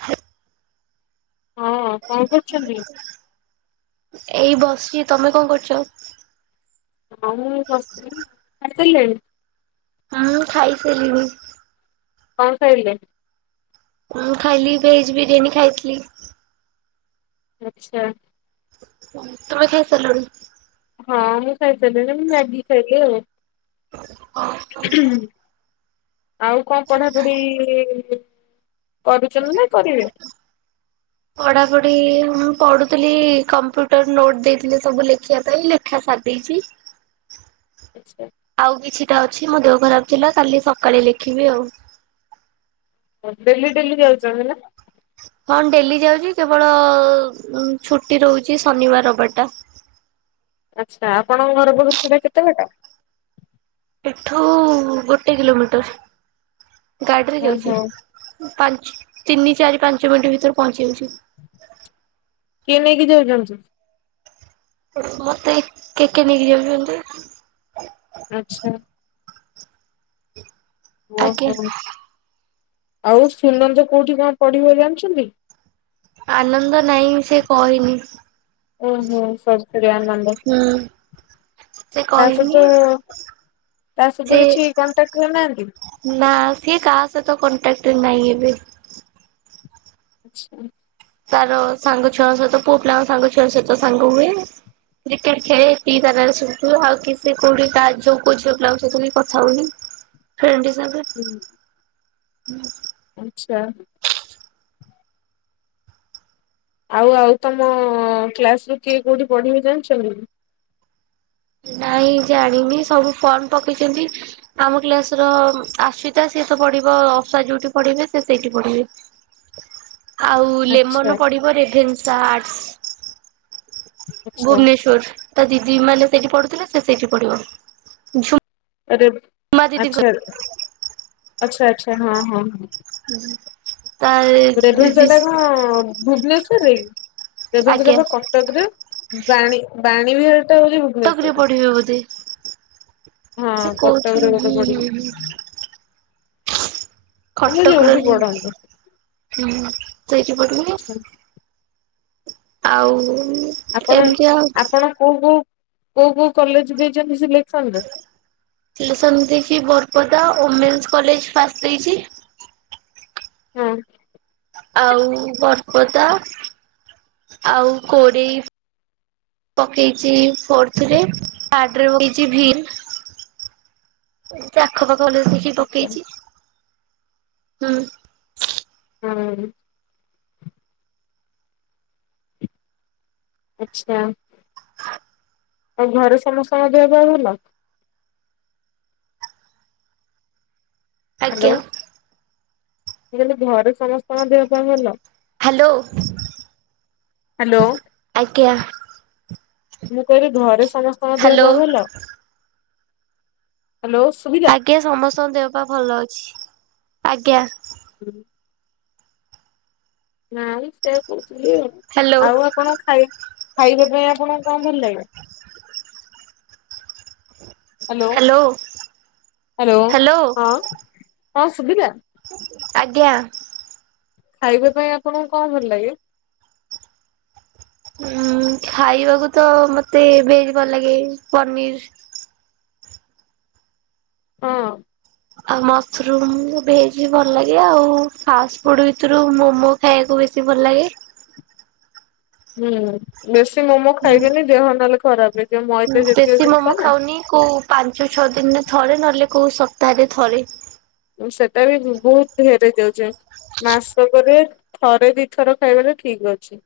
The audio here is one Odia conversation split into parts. ହଁ। ହଁ କଣ କରୁଛନ୍ତି? ଏଇ ବସିଛି ତମେ କଣ କରୁଛ? ହଁ ମୁଁ ଏଇ ବସିଥିଲି ଖାଇସାରିଲେଣି? ମୁଁ ଖାଇସାରିଲିଣି। କଣ ଖାଇଲେ। ମୁଁ ଖାଇଲି, ଭେଜ୍ ବିରିୟାନୀ ଖାଇଥିଲି। ଆଚ୍ଛା। ତୁମେ ଖାଇସାରିଲଣି। [unintelligible] ହଁ ମୁଁ ଖାଇସାରିଲିଣିି। ମୁଁ ମ୍ୟାଗି ଖାଇଲି ଆଉ। ହଁ। ଆଉ କଣ ପଢାପଢି। କରୁଛନ୍ତି ନା କରିବେ। [inaudible] ପଢାପଢି ହଁ ପଢୁଥିଲି, କମ୍ପ୍ୟୁଟର ନୋଟ୍ ଦେଇଥିଲେ ସବୁ ଲେଖିବା ପାଇଁ। ଲେଖା ସାରିଦେଇଛି। ଆଚ୍ଛା। ଆଉ କିଛିଟା ଅଛି ମୋ ଦେହ ଖରାପ ଥିଲା, କାଲି ସକାଳେ ଲେଖିବି ଆଉ। ଡେଲି ଡେଲି ଯାଉଛନ୍ତି ନା। ହଁ ଡେଲି ଯାଉଛି, କେବଳ ଛୁଟି ରହୁଛି ଶନିବାର ରବିବାରଟା। ଆଚ୍ଛା ଆପଣଙ୍କ ଘରକରୁ ସେଟା କେତେ ବାଟ। ଏଠୁ ଗୋଟେ କିଲୋମିଟର। ଗାଡିରେ ଯାଉଛି। ଓହୋ ପାଞ୍ଚ ତିନି ଚାରି ପାଞ୍ଚ ମିନିଟ୍ ଭିତରେ ପହଞ୍ଚି ଯାଉଛି। କିଏ ନେଇକି ଯାଉଛନ୍ତି। ମତେ କେ କେ ନେଇକି ଯାଉଛନ୍ତି। ଆଚ୍ଛା। ଆଜ୍ଞା। ଓହୋ ଆଉ ସୁନନ୍ଦ କୋଉଠି କଣ ପଢିବ ଜାଣିଛନ୍ତି? ଆନନ୍ଦ ନାହିଁ, ସେ କହିନି। ଓହୋ ସରି ସରି ଆନନ୍ଦ। ହୁଁ ସେ ତା କହିନି ସହିତ, ତା ସେ ସହିତ କିଛି କଣ୍ଟାକ୍ଟ କରୁନାହାନ୍ତି? ନା, ସିଏ କାହା ସହିତ କଣ୍ଟାକ୍ଟରେ ନାହିଁ ଏବେ। ଆଚ୍ଛା। ତାର ସାଙ୍ଗ ଛୁଆଙ୍କ ସହିତ, ପୁଅ ପିଲାଙ୍କ ସାଙ୍ଗ ଛୁଆଙ୍କ ସହିତ ସାଙ୍ଗ ହୁଏ। କ୍ରିକେଟ୍ [unintelligible] ଖେଳେ ତୁ ଆଉ କି ସେ କୋଉଠି ତାଉୋଝି ପିଲା ସେଥିଁ କଥା ହଉନି [unintelligible] ହୁଁ। ହୁଁ। ଆଚ୍ଛା। ଆଉ ଆଉ ତମ କ୍ଲାସରୁ କିଏ କୋଉଠି ପଢିବେ ଜାଣିଛନ୍ତି? ନାଇଁ ଜାଣିନି, ସବୁ ଫର୍ମ ପକେଇଛନ୍ତି। ଆମ କ୍ଲାସର ଆଶ୍ଵିତା, ସିଏ ତ ପଢିବ ଅଶ୍ଵା ଯୋଉଠି ପଢିବେ ସେ ସେଇଠି ପଢିବେ। ଆଉ ଆଚ୍ଛା ଲେମନ ପଡିବ ରେଭେନ୍ସା ଆଟ୍ସ। ଆଚ୍ଛା ଭୁବନେଶ୍ଵର, ତା ଦିଦି ମାନେ ସେଇଠି ପଢୁଥିଲେ, ସେ ସେଇଠି ପଢିବ ଝ ରେଭ, ଆଛା ଆଛା ଆଚ୍ଛା ହଁ ହଁ ହଁ। ତା ରେଭେନ୍ସା ଦିଦି ଟା କଁ। ଭୁବନେଶ୍ୱର ରେ ରେଭେନ୍ସା ଆଜ୍ଞା ବା କଟକ ରେ ବାଣୀ ବାଣୀ ବିହାର ଟା ହଉଛି ଭୁବ କଟକରେ ପଢିବେ ବୋଧେ ହଁ ସେ କଟକରେ କହୁଥିଲେ ବୋଧେ ହୁଁ ପଢିବେ। ହୁଁ ହୁଁ। ତମେ କଟକ ର ଯୋଉଠି ହୁଁ ପଢନ୍ତୁ କହୁଚି ପଡିବ। ଆଚ୍ଛା ଆଉ। ଆପଣ ଏମିତି ଆଉ ଆପଣ କୋଉ କୋଉ କୋଉ କୋଉ କଲେଜ ଦେଇଛନ୍ତି ସିଲେକ୍ସନରେ? ସିଲେକ୍ସନ ଦେଇଛି ବରପଦା ଓମେନ୍ସ କଲେଜ ଫାଷ୍ଟ ଦେଇଛି। ହୁଁ। ଆଉ ବରପଦା ଆଉ କୋରେଇ। ପକେଇଛି ଫୋର୍ର୍ଥ ରେ ଥାର୍ଡ ରେ ପକେଇଛି ଭିମ୍ସ। ଏମିତି ଆଖ ପାାଖ କଲେଜ୍ ଦେଖିକି ଆଚ୍ଛା ପକେଇଛି ହୁଁ। ହୁଁ। ଆଛା ଆଉ ଘରେ ସମସ୍ତଙ୍କ ଦେହ ପା ଭଲ। ହ୍ୟାଲୋ ଆଜ୍ଞା। ମୁଁ କହିଲି ଘରେ ସମସ୍ତଙ୍କ ଦେହ ପାହ ଭଲ। ହାଲୋ ହ୍ୟାଲୋ ଆଜ୍ଞା। ମୁଁ କହିଲି ଘରେ ସମସ୍ତଙ୍କ ଦେହ ହ୍ୟାଲୋ ପେହ ଭଲ। ହାଲୋ ଶୁଭି ଆଜ୍ଞା ସମସ୍ତଙ୍କ ଦେହ ପାହ ଭଲ ଅଛି ଆଜ୍ଞା। ହୁଁ। ନାଇଁ ସେଇଆ କହୁଥିଲି ଆଉ ହ୍ୟାଲୋ ଆଉ ଆପଣ ଖାଇ ଖାଇବା ପାଇଁ ଆପଣଙ୍କୁ କଁ ଭଲ ଲାଗେ? ହାଲୋ ହ୍ୟାଲୋ ହାଲୋ ହ୍ୟାଲୋ ହଁ ହଁ ଶୁଭିଲା? ଆଜ୍ଞା। ଖାଇବା ପାଇଁ ଆପଣଙ୍କୁ କଁ ଭଲ ଲାଗେ? ଉଁ ଖାଇବାକୁ ତ ମତେ ଭେଜ ଭଲ ଲାଗେ ପନିରି। ହଁ। ଆଉ ମସରୁମ ଭେଜ ବି ଭଲ ଲାଗେ ଆଉ ଫାଷ୍ଟ ଫୁଡ ଭିତରୁ ମୋମୋ। ଖାଇବାକୁ ବେଶୀ ଭଲ ଲାଗେ। ହୁଁ ବେଶୀ ମୋମୋ ହୁଁ ଖାଇବେନି ଦେହ ନହେଲେ ଖରାପେ। ବେଶୀ ମୋମୋ ଖାଉନି କୋଉ ପାଞ୍ଚ ଛଅ ଦିନରେ ଥରେ ନହେଲେ କୋଉ ସପ୍ତାହରେ ଥରେ। ଉଁ ସେଟା ବି ବହୁତ ଢେର ହେଇ ଯାଉଛି। ମାସକରେ ଥରେ ଦିଥର ଖାଇବା ଟା ଠିକ ଅଛି।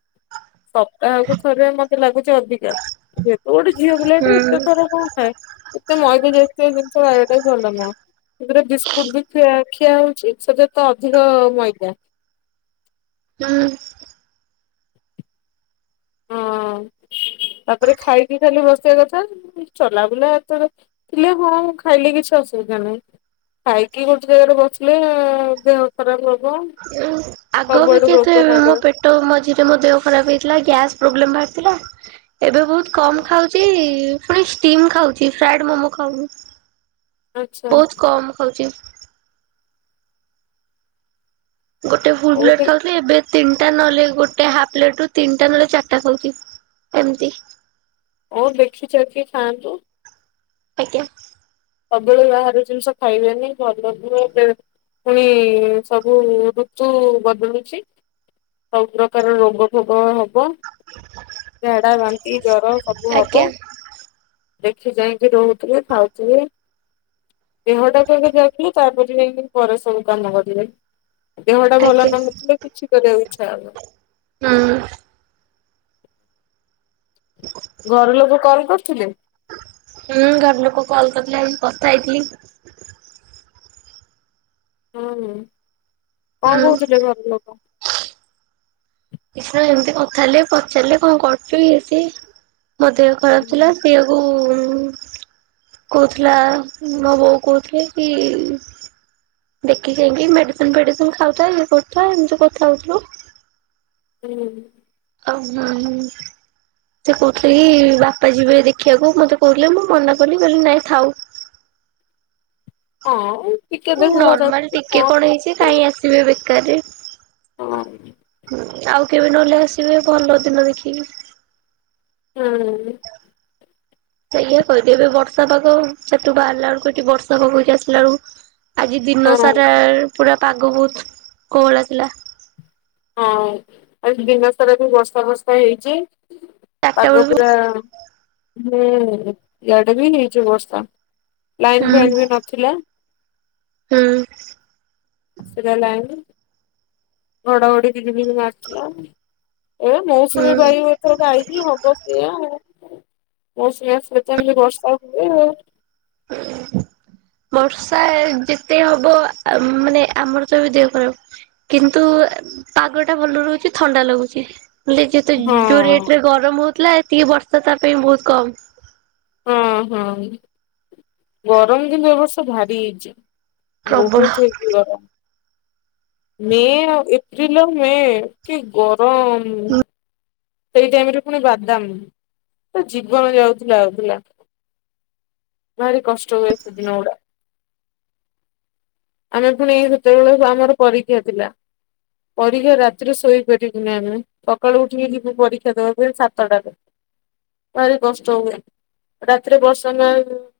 ସପ୍ତାହକୁ ଥରେ ମତେ ଲାଗୁଛି ଅଧିକା। ଯେହେତୁ ଗୋଟେ ଝିଅ ପିଲା ଟେ ହୁଁ ଏତେ ଥର କଁ ଖାଏ? ଏତେ ମଇଦା ଜାତିୟ ଜିନିଷ ଖାଇବା ଟା ବି ଭଲ ନୁହଁ। ବିସ୍କୁଟ ବି ଖିଆ ଖିଆ ହଉଛି ସେଥେରେ ତ ଅଧିକ ମଇଦା। ହୁଁ। [inaudible] ଆଉ ତାପରେ ଖାଇକି ଖାଲି ବସିବା କଥା। ଏ ଚଲା ବୁଲା ଏତେ ରେ ଥିଲେ ହଁ ଖାଇଲେ କିଛି ଅସୁବିଧା ନାହିଁ। ଖାଇକି ଗୋଟେ ଜାଗାରେ ବସିଲେ ଏ-ଦେହ ଖରାପ ହବ। ଆଗ ବି ସବୁଆଡୁ କିତେ ରୋଗ ମାଡି ମୋ ଆସ ପେଟ ମଝିରେ ମୋ ଦେହ ଖରାପ ହେଇଥିଲା ଗ୍ୟାସ୍ ପ୍ରୋବ୍ଲେମ ବାହାରିଥିଲା। ଏବେ ବୋହୁତ କମ୍ ଖାଉଛି ପୁଣି ଷ୍ଟିମ୍ ଖାଉଛି ଫ୍ରାଏଡ ମୋମୋ ଖାଉନି। ଆଚ୍ଛା ବୋହୁତ୍ କମ୍ ଖାଉଛି। ଗୋଟେ ଫୁଲ ହଉ ପ୍ଲେଟ୍ ଖାଉଥିଲି ଏବେ ତିନ୍ଟା ନହେଲେ ଗୋଟେ ହାଫ୍ ପ୍ଲେଟ୍ ରୁ ତିନ୍ଟା ନହେଲେ ଚାର୍ଟା ଖାଉଛି ଏମ୍ତି। ଓଉ ଦେଖି ଚାଖି ଖାଆନ୍ତୁ। ଆଜ୍ଞା। ସବୁବେଳେ ବାହାର ଜିନ୍ଷ ଖାଇବେନି ଭଲ ନୁହେଁ। ବେଳେ ପୁଣି ସବୁ ଋତୁ ବଦୁଳୁଛି। ସବୁ ପ୍ରକାର ରୋଗ ଫୋଗ ହବ ଝାଡା, ବାନ୍ତି, ଜର। ସବୁ ହବ ଆଜ୍ଞା ଦେଖି ଚାହିଁକି ରୋହୁଥିବେ, ଖାଉଥିବେ। ଦେହଟା କୁ ଆଗେ ଯଗିକି, ତାପରେ ଯାଇଁକି ପରେ ସବୁ କାମ କରିବେ। ଦେହଟା ଭଲ ଆଜ୍ଞା। ନ ନଥିଲେ, କିଛି କରିବାକୁ ଇଚ୍ଛା ହବନି। ହୁଁ। [unintelligible] ଘର ଲୋକ କଲ୍ କରୁଥିଲେ? ହୁଁ ଘର ଲୋକ କଲ୍ କରିଥିଲେ, ଏବେ ମୁଁ କଥା ହେଇଥିଲି। ହୁଁ ହୁଁ, କଁ ହୁଁ। କୋଉଥିଲେ ଘର ଲୋକ? କିଛି ନାଇଁ, ଏମ୍ତି କଥା ହେଲେ ପଚାରିଲେ କଁ କରୁଛୁ ଇଏ ସିଏ ମୋ ଦେହ ଖରାପ୍ ଥିଲା ସିଇଆକୁ ଉ କୋଉଥିଲା, ମୋ ବୋଉ କୋଉଥିଲେ କି ଦେଖି ଚାଇଁକି ମେଡିସିନ୍ ଫେଡିସିନ୍ ଖାଉଥା ଇଏ କରୁ ଥା ଏମିତି କଥା ହୋଉଥୁଲୁ। ହୁଁ ଉଁ। ଓ ହଁ। ସେ କୋହୁଥିଲେ କି, ବାପା ଯିବେ ଦେଖିବାକୁ? ମତେ କହୁଥିଲେ ମୁଁ ମନା କଲି, କହିଲି ନାଇଁ ଥାଉ। ଆଁଉଁ ତିକେ। ନର୍ମାଲ ଟିକେ କଣ ହେଇଛି କାଇଁ ଆସିବେ ବେକାରରେ। ହଁ। ଆଉ କେବେ ନହେଲେ ଆସିବେ ଭଲ ଦିନ ଦେଖିକି। ହୁଁ ଉଁ ସେଇୟା କହିଦେ ଏବେ ବର୍ଷା ପାଗ, ସେଠୁ ବାହାରିଲା ବେଳକୁ ଏଠି ବର୍ଷା ପକୋଉଚି ଆସିଲା ଏଳୁକୁ। ଆଜି ଦିନ ହଁ। ସାରା ପୁରା ପାଗ ବୋହୁତ୍ କୋହଲଲା ଥିଲା। ହଁ ଆଜି ଦିନସାରା ବି ବର୍ଷା ଫର୍ଷା ହେଇଛି ଚାରିଟା ପାଗ ବେଳକୁ ପୁରା ହୁଁ, ଏଆଡେ ବି ହେଇଛି ବର୍ଷା, ଲାଇନ୍ ହୁଁ ଫାଇନ୍ ବି ନ ଥିଲା ହୁଁ ଆସିଲା ଲାଇନି। ଘଡଘଡି ବିଜୁଳି ବି ମାରୁଥିଲା, ଏ ମୌସୁମୀ ହୁଁ। ବାୟୁ ଏ ତୋର ବାଇକି ହବ ସେୟା, ମୌସୁମୀ ଆସିଲେ ତେଣିକି ବର୍ଷା ହୁଏ ଆଉ। [unintelligible] ବର୍ଷା ଏ ଯେତେ ହବ ଆ ମାନେ ଆମର ତ ବି ଦେହ ଖରାପ୍। କିନ୍ତୁ ଏ-ପାଗଟା ଭଲ ରୋହୁଛି ଥଣ୍ଡା ଲାଗୁଚି। ବୋଇଲେ ଯେତ ଯୋଉ ରେଟ୍ ରେ ହଁ ଗରମ୍ ହୋଉଥିଲା, ଏତିକି ବର୍ଷା ତା ପାଇଁ ବୋହୁତ୍ କମ୍। ହଁ ହଁ, ଗରମ କିନ୍ତୁ ଏବ ବର୍ଷ ଭାରି ହେଇଛି। ପ୍ରବଳ। ବୋହୁତ୍ ହେଇଛି ଗରମ। ମେ ଆଉ ଏପ୍ରିଲ ଆଉ ମେ କି ଗରମ୍! ଏଇ ଟାଇମରେ ପୁଣି ବାଦାମ ତୋ ଜୀବନ ଯାଉଥିଲା ଆଉଥିଲା। ଭାରି କଷ୍ଟ ହୁଏ, ସେ ଦିନ ଗୁଡା। ଆମର ଫୁଣି ସେତେବେଳେକୁ ସୁ ଆମର ପରୀକ୍ଷା ଥିଲା। ପରକ୍ଷା ରାତିରେ ଶୋଇପାରିବୁନି ଆମେ, ସକାଳୁ ଉଠିକି ଯି ବୁ ପରୀକ୍ଷା ଦେବା ପାଇଁ ସାତଟାରେ, ଭାରି କଷ୍ଟ ହୁଏ। ରାତିରେ ବର୍ଷା ନା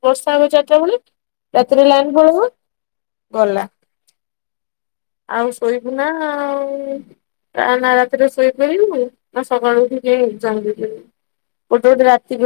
ବର୍ଷା ହବ ଚାରିଟା ବେଳେ, ରାତିରେ ଲାଇନ୍ ପଳେଇବ। ଗଲା ଆଉ ଶୋଇବୁ ନା ଆଉ, ନା ରାତିରେ ଶୋଇପାରିବୁ। ସକାଳୁ ଉଠିକି ଏକଜାମ ଦେଇଯିବୁ। ଗୋଟେ ଗୋଟେ ରାତିକି ରା